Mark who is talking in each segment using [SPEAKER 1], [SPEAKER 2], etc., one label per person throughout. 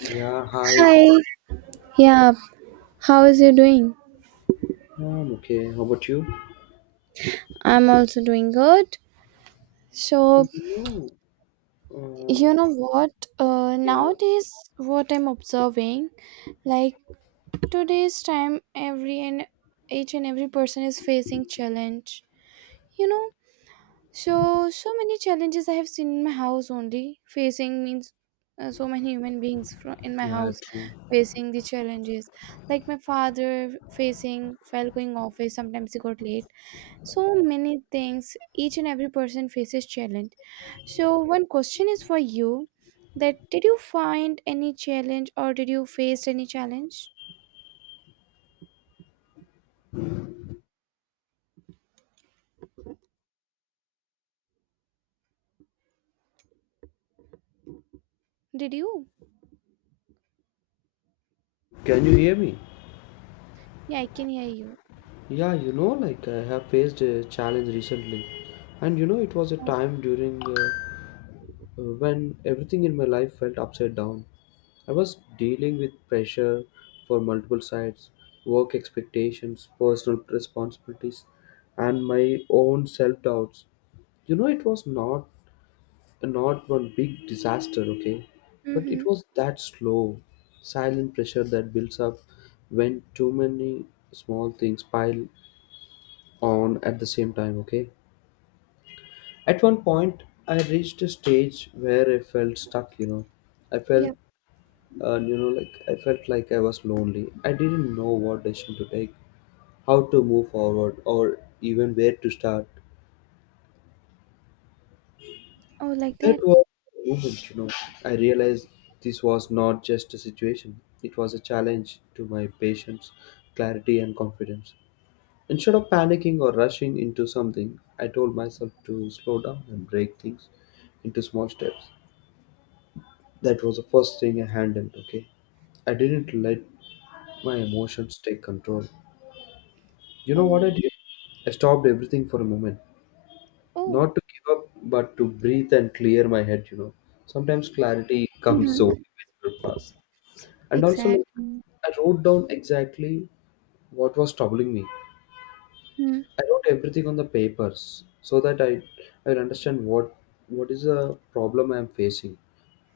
[SPEAKER 1] Yeah, hi.
[SPEAKER 2] Hi. Yeah. How is you doing?
[SPEAKER 1] Yeah, I'm okay. How about you?
[SPEAKER 2] I'm also doing good.
[SPEAKER 1] So,
[SPEAKER 2] So,
[SPEAKER 1] you know,
[SPEAKER 2] you
[SPEAKER 1] uh,
[SPEAKER 2] know what?
[SPEAKER 1] yeah,
[SPEAKER 2] Nowadays, what I'm observing, like today's time, every and each and every person is facing challenge. You know, so many challenges I have seen in my house only. Facing means so many human beings from in my
[SPEAKER 1] yeah,
[SPEAKER 2] house
[SPEAKER 1] true.
[SPEAKER 2] facing the challenges. Like my father facing while going office, sometimes he got late. So many things, each and every person faces challenge. So one question is for you. That did you find any challenge, or did you face any challenge? Did you?
[SPEAKER 1] Can you hear me?
[SPEAKER 2] Yeah, I can hear you.
[SPEAKER 1] Yeah, you know, like I have faced a challenge recently. And you know, it was a
[SPEAKER 2] Oh.
[SPEAKER 1] time during when everything in my life felt upside down. I was dealing with pressure for multiple sides, work expectations, personal responsibilities, and my own self doubts. You know, it was not one big disaster, okay? But it
[SPEAKER 2] Mm-hmm.
[SPEAKER 1] was that slow, silent pressure that builds up when too many small things pile on at the same time, okay? At 1 point, I reached a stage where I felt stuck, you know. I felt,
[SPEAKER 2] Yep.
[SPEAKER 1] I felt like I was lonely. I didn't know what decision to take, how to move forward, or even where to start.
[SPEAKER 2] Oh, like
[SPEAKER 1] That
[SPEAKER 2] that.
[SPEAKER 1] was the moment, you know. I realized this was not just a situation, it was a challenge to my patience, clarity, and confidence. Instead of panicking or rushing into something, I told myself to slow down and break things into small steps. That was the first thing I handled, okay? I didn't let my emotions take control. You know what I
[SPEAKER 2] Oh.
[SPEAKER 1] did? I stopped everything for a moment.
[SPEAKER 2] Oh.
[SPEAKER 1] Not to give up, but to breathe and clear my head, you know. Sometimes clarity comes so
[SPEAKER 2] Mm-hmm.
[SPEAKER 1] fast. And also, like,
[SPEAKER 2] Exactly.
[SPEAKER 1] I wrote down exactly what was troubling me.
[SPEAKER 2] Mm-hmm.
[SPEAKER 1] I wrote everything on the papers so that I will understand what is the problem I am facing.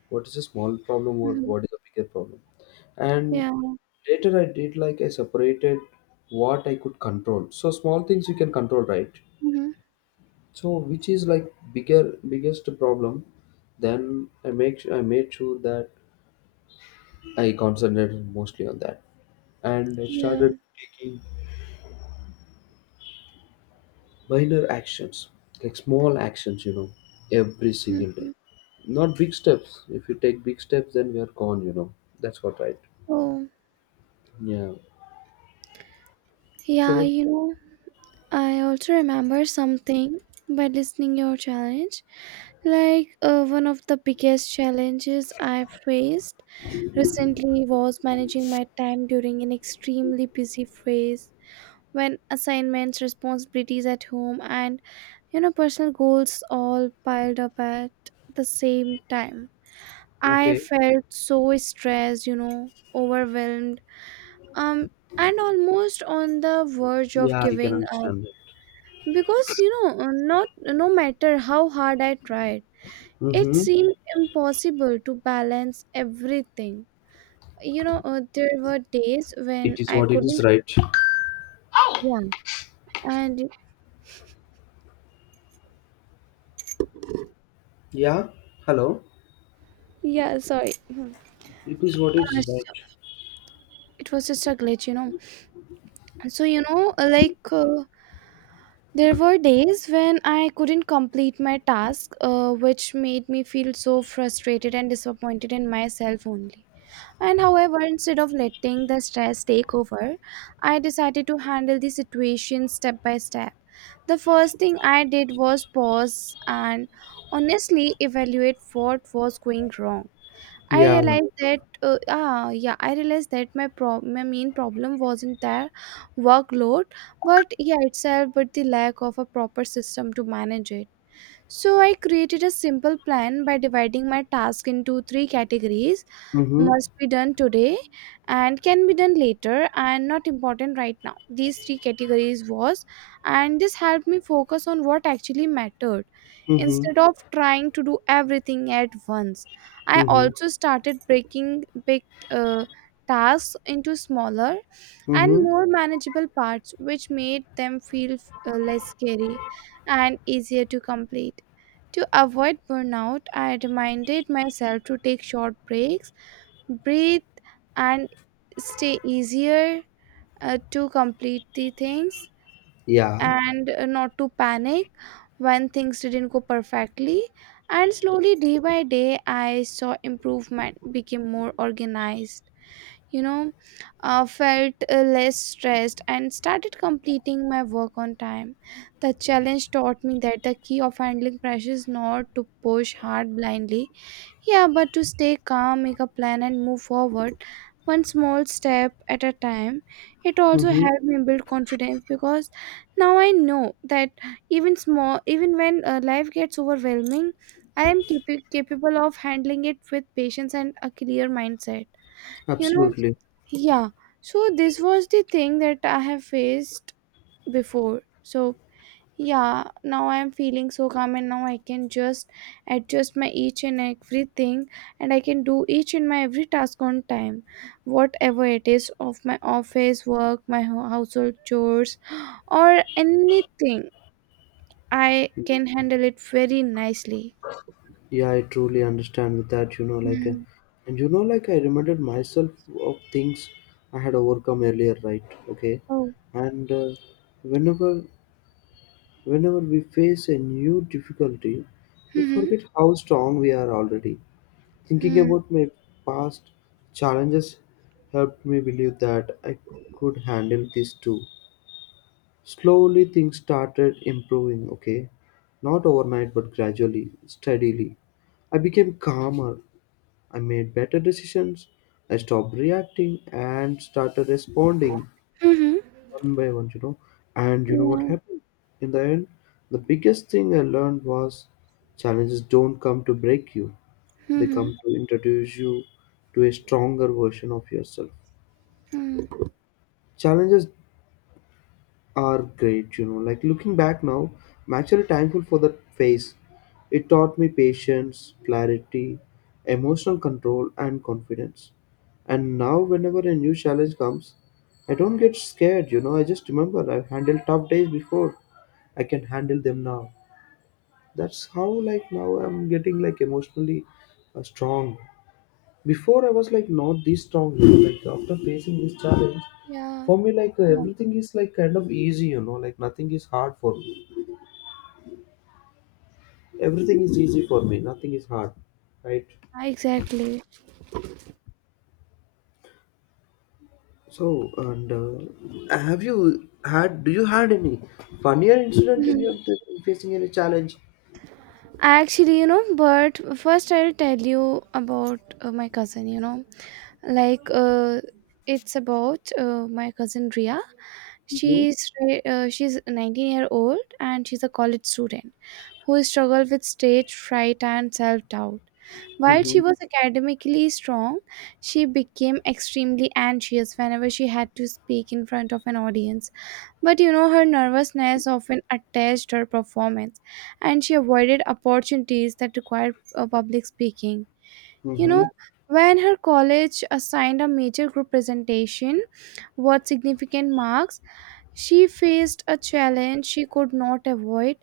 [SPEAKER 1] What is a small problem or what is a bigger problem. And
[SPEAKER 2] Yeah.
[SPEAKER 1] later I did like I separated what I could control. So small things you can control, right?
[SPEAKER 2] Mm-hmm.
[SPEAKER 1] So which is like bigger biggest problem. Then I made sure that I concentrated mostly on that, and I
[SPEAKER 2] Yeah.
[SPEAKER 1] started taking minor actions, like small actions, you know, every single
[SPEAKER 2] Mm-hmm.
[SPEAKER 1] day. Not big steps. If you take big steps, then we are gone, you know. That's what, right?
[SPEAKER 2] Oh,
[SPEAKER 1] Yeah. So
[SPEAKER 2] yeah,
[SPEAKER 1] what?
[SPEAKER 2] you know, I also remember something by listening your challenge. Like one of the biggest challenges I faced recently was managing my time during an extremely busy phase when assignments, responsibilities at home, and you know, personal goals all piled up at the same time. I
[SPEAKER 1] Okay.
[SPEAKER 2] felt so stressed, you know, overwhelmed, um, and almost on the verge of
[SPEAKER 1] Yeah, I can
[SPEAKER 2] giving up
[SPEAKER 1] understand that.
[SPEAKER 2] because you know, not no matter how hard I tried. It
[SPEAKER 1] Mm-hmm.
[SPEAKER 2] seemed impossible to balance everything. You know, there were days
[SPEAKER 1] It
[SPEAKER 2] when
[SPEAKER 1] is
[SPEAKER 2] I
[SPEAKER 1] what it is,
[SPEAKER 2] couldn't
[SPEAKER 1] right?
[SPEAKER 2] run, and
[SPEAKER 1] Yeah. Hello.
[SPEAKER 2] yeah, sorry,
[SPEAKER 1] It is what it
[SPEAKER 2] uh,
[SPEAKER 1] is,
[SPEAKER 2] sh-
[SPEAKER 1] right?
[SPEAKER 2] it was just a glitch, you know. So you know, like there were days when I couldn't complete my task, which made me feel so frustrated and disappointed in myself only. And however, instead of letting the stress take over, I decided to handle the situation step by step. The first thing I did was pause and honestly evaluate what was going wrong. I
[SPEAKER 1] Yeah.
[SPEAKER 2] realized that, yeah, I realized that my main problem wasn't their workload, but yeah, itself, but the lack of a proper system to manage it. So I created a simple plan by dividing my task into three categories:
[SPEAKER 1] Mm-hmm.
[SPEAKER 2] must be done today, and can be done later, and not important right now. These three categories was. And this helped me focus on what actually mattered
[SPEAKER 1] Mm-hmm.
[SPEAKER 2] instead of trying to do everything at once. I
[SPEAKER 1] Mm-hmm.
[SPEAKER 2] also started breaking big uh, tasks into smaller and
[SPEAKER 1] Mm-hmm.
[SPEAKER 2] more manageable parts, which made them feel less scary and easier to complete. To avoid burnout, I reminded myself to take short breaks, breathe, and stay easier to complete the things,
[SPEAKER 1] Yeah.
[SPEAKER 2] and not to panic when things didn't go perfectly. And slowly, day by day, I saw improvement, became more organized, you know, felt less stressed, and started completing my work on time. The challenge taught me that the key of handling pressure is not to push hard blindly, yeah, but to stay calm, make a plan, and move forward one small step at a time. It also
[SPEAKER 1] Mm-hmm.
[SPEAKER 2] helped me build confidence because now I know that even small, even when life gets overwhelming, I am capable of handling it with patience and a clear mindset, you know.
[SPEAKER 1] Absolutely.
[SPEAKER 2] Yeah. So this was the thing that I have faced before. So yeah, now I am feeling so calm, and now I can just adjust my each and everything, and I can do each and my every task on time, whatever it is, of my office work, my household chores, or anything. I can handle it very nicely.
[SPEAKER 1] Yeah, I truly understand with that.
[SPEAKER 2] Mm.
[SPEAKER 1] And you know, like, I reminded myself of things I had overcome earlier, right? Okay,
[SPEAKER 2] Oh.
[SPEAKER 1] and whenever, whenever we face a new difficulty, we
[SPEAKER 2] Mm-hmm.
[SPEAKER 1] forget how strong we are already. Thinking
[SPEAKER 2] Mm-hmm.
[SPEAKER 1] about my past challenges helped me believe that I could handle this too. Slowly, things started improving, okay, not overnight, but gradually, steadily. I became calmer, I made better decisions. I stopped reacting and started responding one by one, you know. And you know what
[SPEAKER 2] Yeah.
[SPEAKER 1] happened? In the end, the biggest thing I learned was challenges don't come to break you, they
[SPEAKER 2] Mm-hmm.
[SPEAKER 1] come to introduce you to a stronger version of yourself. Challenges are great, you know, like looking back now, I'm actually thankful for that phase. It taught me patience, clarity, emotional control, and confidence. And now whenever a new challenge comes, I don't get scared, you know. I just remember I've handled tough days before, I can handle them now. That's how like now I'm getting emotionally strong. Before I was like not this strong, you know, like after facing this challenge,
[SPEAKER 2] Yeah.
[SPEAKER 1] for me like
[SPEAKER 2] Yeah.
[SPEAKER 1] everything is like kind of easy, you know, like nothing is hard for me. Everything is easy for me. Nothing is hard, right?
[SPEAKER 2] Yeah, exactly.
[SPEAKER 1] So and have you had? Do you had any funnier incident in
[SPEAKER 2] Mhm.
[SPEAKER 1] your in facing any challenge?
[SPEAKER 2] Actually, you know, but first I'll tell you about my cousin, you know. Like it's about my cousin Ria.
[SPEAKER 1] Hmm.
[SPEAKER 2] She's 19-year-old and she's a college student who struggled with stage fright and self-doubt. While she
[SPEAKER 1] Mm-hmm.
[SPEAKER 2] was academically strong, she became extremely anxious whenever she had to speak in front of an audience. But you know, her nervousness often attached her performance, and she avoided opportunities that required public speaking. You know,
[SPEAKER 1] Mm-hmm.
[SPEAKER 2] when her college assigned a major group presentation worth significant marks, she faced a challenge she could not avoid.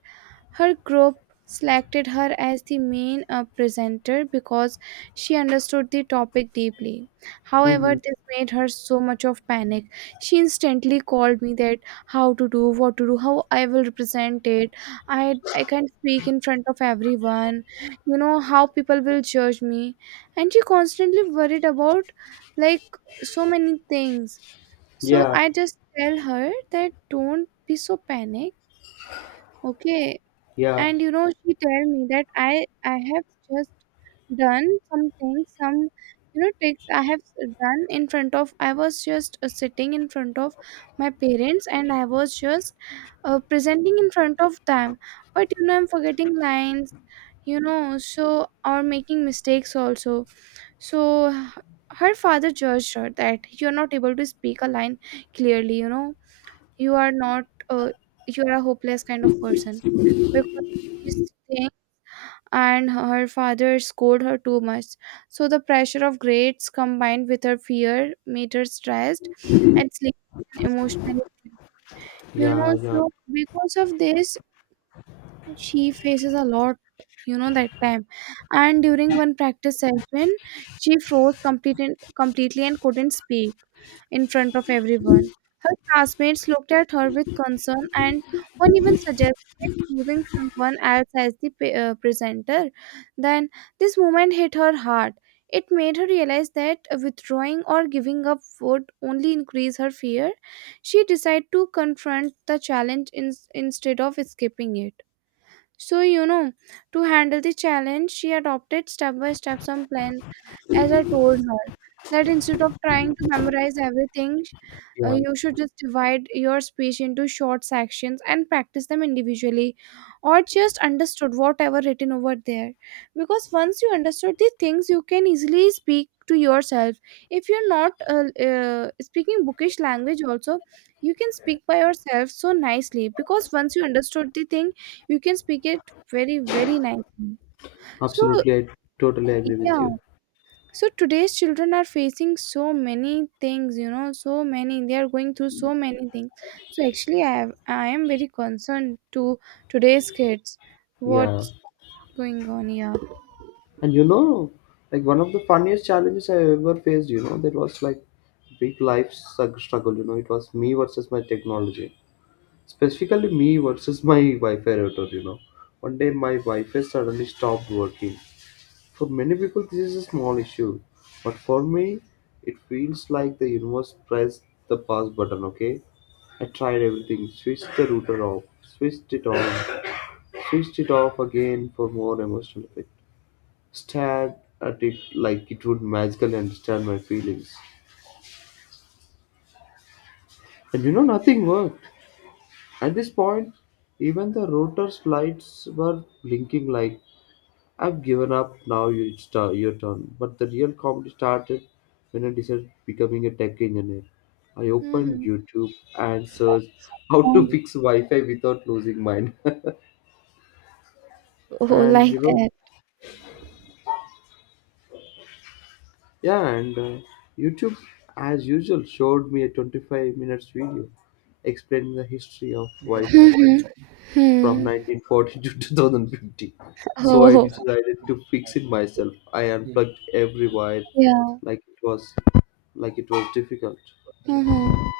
[SPEAKER 2] Her group selected her as the main presenter because she understood the topic deeply. However,
[SPEAKER 1] Mm-hmm.
[SPEAKER 2] this made her so much of panic. She instantly called me that how to do, what to do, how I will represent it. I can't speak in front of everyone. You know how people will judge me. And she constantly worried about, like, so many things. So
[SPEAKER 1] Yeah,
[SPEAKER 2] I just tell her that don't be so panic. Okay,
[SPEAKER 1] yeah,
[SPEAKER 2] and you know she tell me that I have just done some things, some, you know, tricks I have done in front of. I was just sitting in front of my parents and I was just presenting in front of them, but you know I'm forgetting lines, you know, so, or making mistakes also. So her father judged her that you're not able to speak a line clearly, you know. You are not you are a hopeless kind of person because of these things, and her father scolded her too much. So the pressure of grades combined with her fear made her stressed and sleep emotionally drained. You
[SPEAKER 1] yeah,
[SPEAKER 2] know,
[SPEAKER 1] yeah,
[SPEAKER 2] so because of this, she faces a lot, you know, that time. And during one practice session, she froze completely, completely, and couldn't speak in front of everyone. Her classmates looked at her with concern and one even suggested choosing someone else as the presenter. Then this moment hit her hard. It made her realize that withdrawing or giving up would only increase her fear. She decided to confront the challenge instead of escaping it. So, you know, to handle the challenge, she adopted step by step some plans, as I told her. That instead of trying to memorize everything, you
[SPEAKER 1] yeah.
[SPEAKER 2] should just divide your speech into short sections and practice them individually, or just understood whatever written over there. Because once you understood the things, you can easily speak to yourself. If you're not speaking bookish language, also you can speak by yourself so nicely. Because once you understood the thing, you can speak it very very nicely. So
[SPEAKER 1] Absolutely, I totally agree with
[SPEAKER 2] yeah,
[SPEAKER 1] you.
[SPEAKER 2] so today's children are facing so many things, you know, so many they are going through so many things. So actually I have, I am very concerned to today's kids
[SPEAKER 1] Yeah.
[SPEAKER 2] what's going on here.
[SPEAKER 1] And you know, like one of the funniest challenges I ever faced, you know, that was like struggle, you know. It was me versus my technology. Specifically, me versus my Wi Fi router, you know. 1 day, my Wi Fi suddenly stopped working. For many people, this is a small issue, but for me, it feels like the universe pressed the pause button, okay? I tried everything, switched the router off, switched it on, switched it off again for more emotional effect, stared at it like it would magically understand my feelings. And you know, nothing worked. At this point, even the router's lights were blinking like, I've given up, now your turn. But the real comedy started when I decided becoming a tech engineer. I opened
[SPEAKER 2] Mm-hmm.
[SPEAKER 1] YouTube and searched how to
[SPEAKER 2] Oh.
[SPEAKER 1] fix Wi Fi without losing mine.
[SPEAKER 2] Oh,
[SPEAKER 1] And
[SPEAKER 2] like
[SPEAKER 1] you know,
[SPEAKER 2] that.
[SPEAKER 1] Yeah, and YouTube, as usual, showed me a 25 minutes video explaining the history of Wi-Fi
[SPEAKER 2] mm-hmm.
[SPEAKER 1] from
[SPEAKER 2] Hmm.
[SPEAKER 1] 1940 to 2050. So I
[SPEAKER 2] Oh.
[SPEAKER 1] decided to fix it myself. I unplugged every wire
[SPEAKER 2] Yeah.
[SPEAKER 1] like it was like it was difficult.
[SPEAKER 2] Mm-hmm.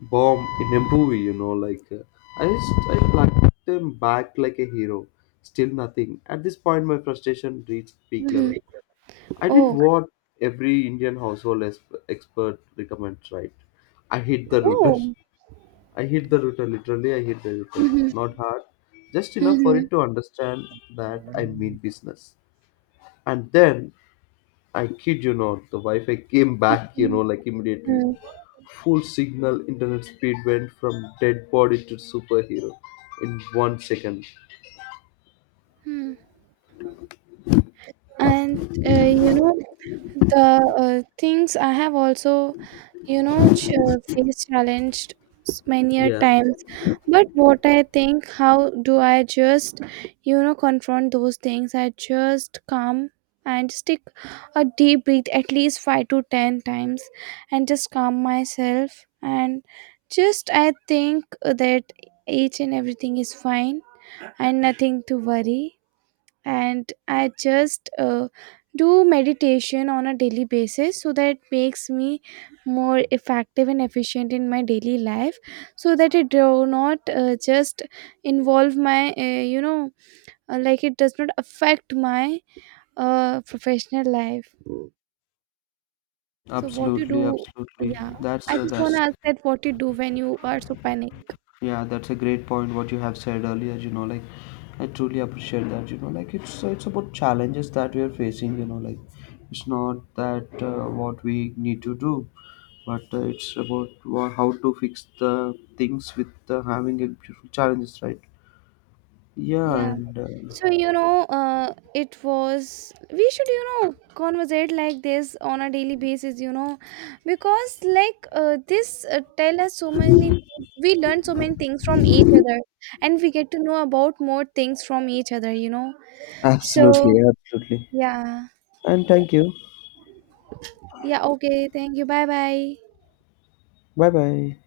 [SPEAKER 1] Bomb in a movie, you know, like I just I plugged them back like a hero. Still nothing. At this point, my frustration reached peak level.
[SPEAKER 2] Mm-hmm.
[SPEAKER 1] I did
[SPEAKER 2] Oh.
[SPEAKER 1] what every Indian household expert recommends, right? I hit the router.
[SPEAKER 2] Oh.
[SPEAKER 1] I hit the router, literally, I hit the router.
[SPEAKER 2] Mm-hmm.
[SPEAKER 1] Not hard, just enough for it to understand that I mean business. And then, I kid you not, the Wi Fi came back, you know, like immediately.
[SPEAKER 2] Mm-hmm.
[SPEAKER 1] Full signal, internet speed went from dead body to superhero in 1 second.
[SPEAKER 2] And you know the things I have also, you know, faced challenged many a
[SPEAKER 1] Yeah.
[SPEAKER 2] times. But what I think, how do I just, you know, confront those things, I just come and stick a deep breath at least 5 to 10 times and just calm myself, and just I think that each and everything is fine and nothing to worry. And I just do meditation on a daily basis, so that makes me more effective and efficient in my daily life, so that it do not just involve my you know like it does not affect my professional life. So what you do?
[SPEAKER 1] Absolutely.
[SPEAKER 2] Yeah.
[SPEAKER 1] That's
[SPEAKER 2] I
[SPEAKER 1] uh,
[SPEAKER 2] just want to
[SPEAKER 1] that's
[SPEAKER 2] ask that what you do when you are so panic.
[SPEAKER 1] yeah, that's a great point what you have said earlier, you know, like I truly appreciate that, you know, like it's about challenges that we are facing, you know, like it's not that what we need to do, but it's about how to fix the things with having a beautiful challenges, right? Yeah,
[SPEAKER 2] Yeah.
[SPEAKER 1] and
[SPEAKER 2] So you know, it was we should you know conversate like this on a daily basis. You know, because like this tell us so many things. We learn so many things from each other, and we get to know about more things from each other. You know, so
[SPEAKER 1] absolutely.
[SPEAKER 2] yeah,
[SPEAKER 1] And thank you.
[SPEAKER 2] yeah. Okay, thank you. Bye bye.
[SPEAKER 1] Bye bye.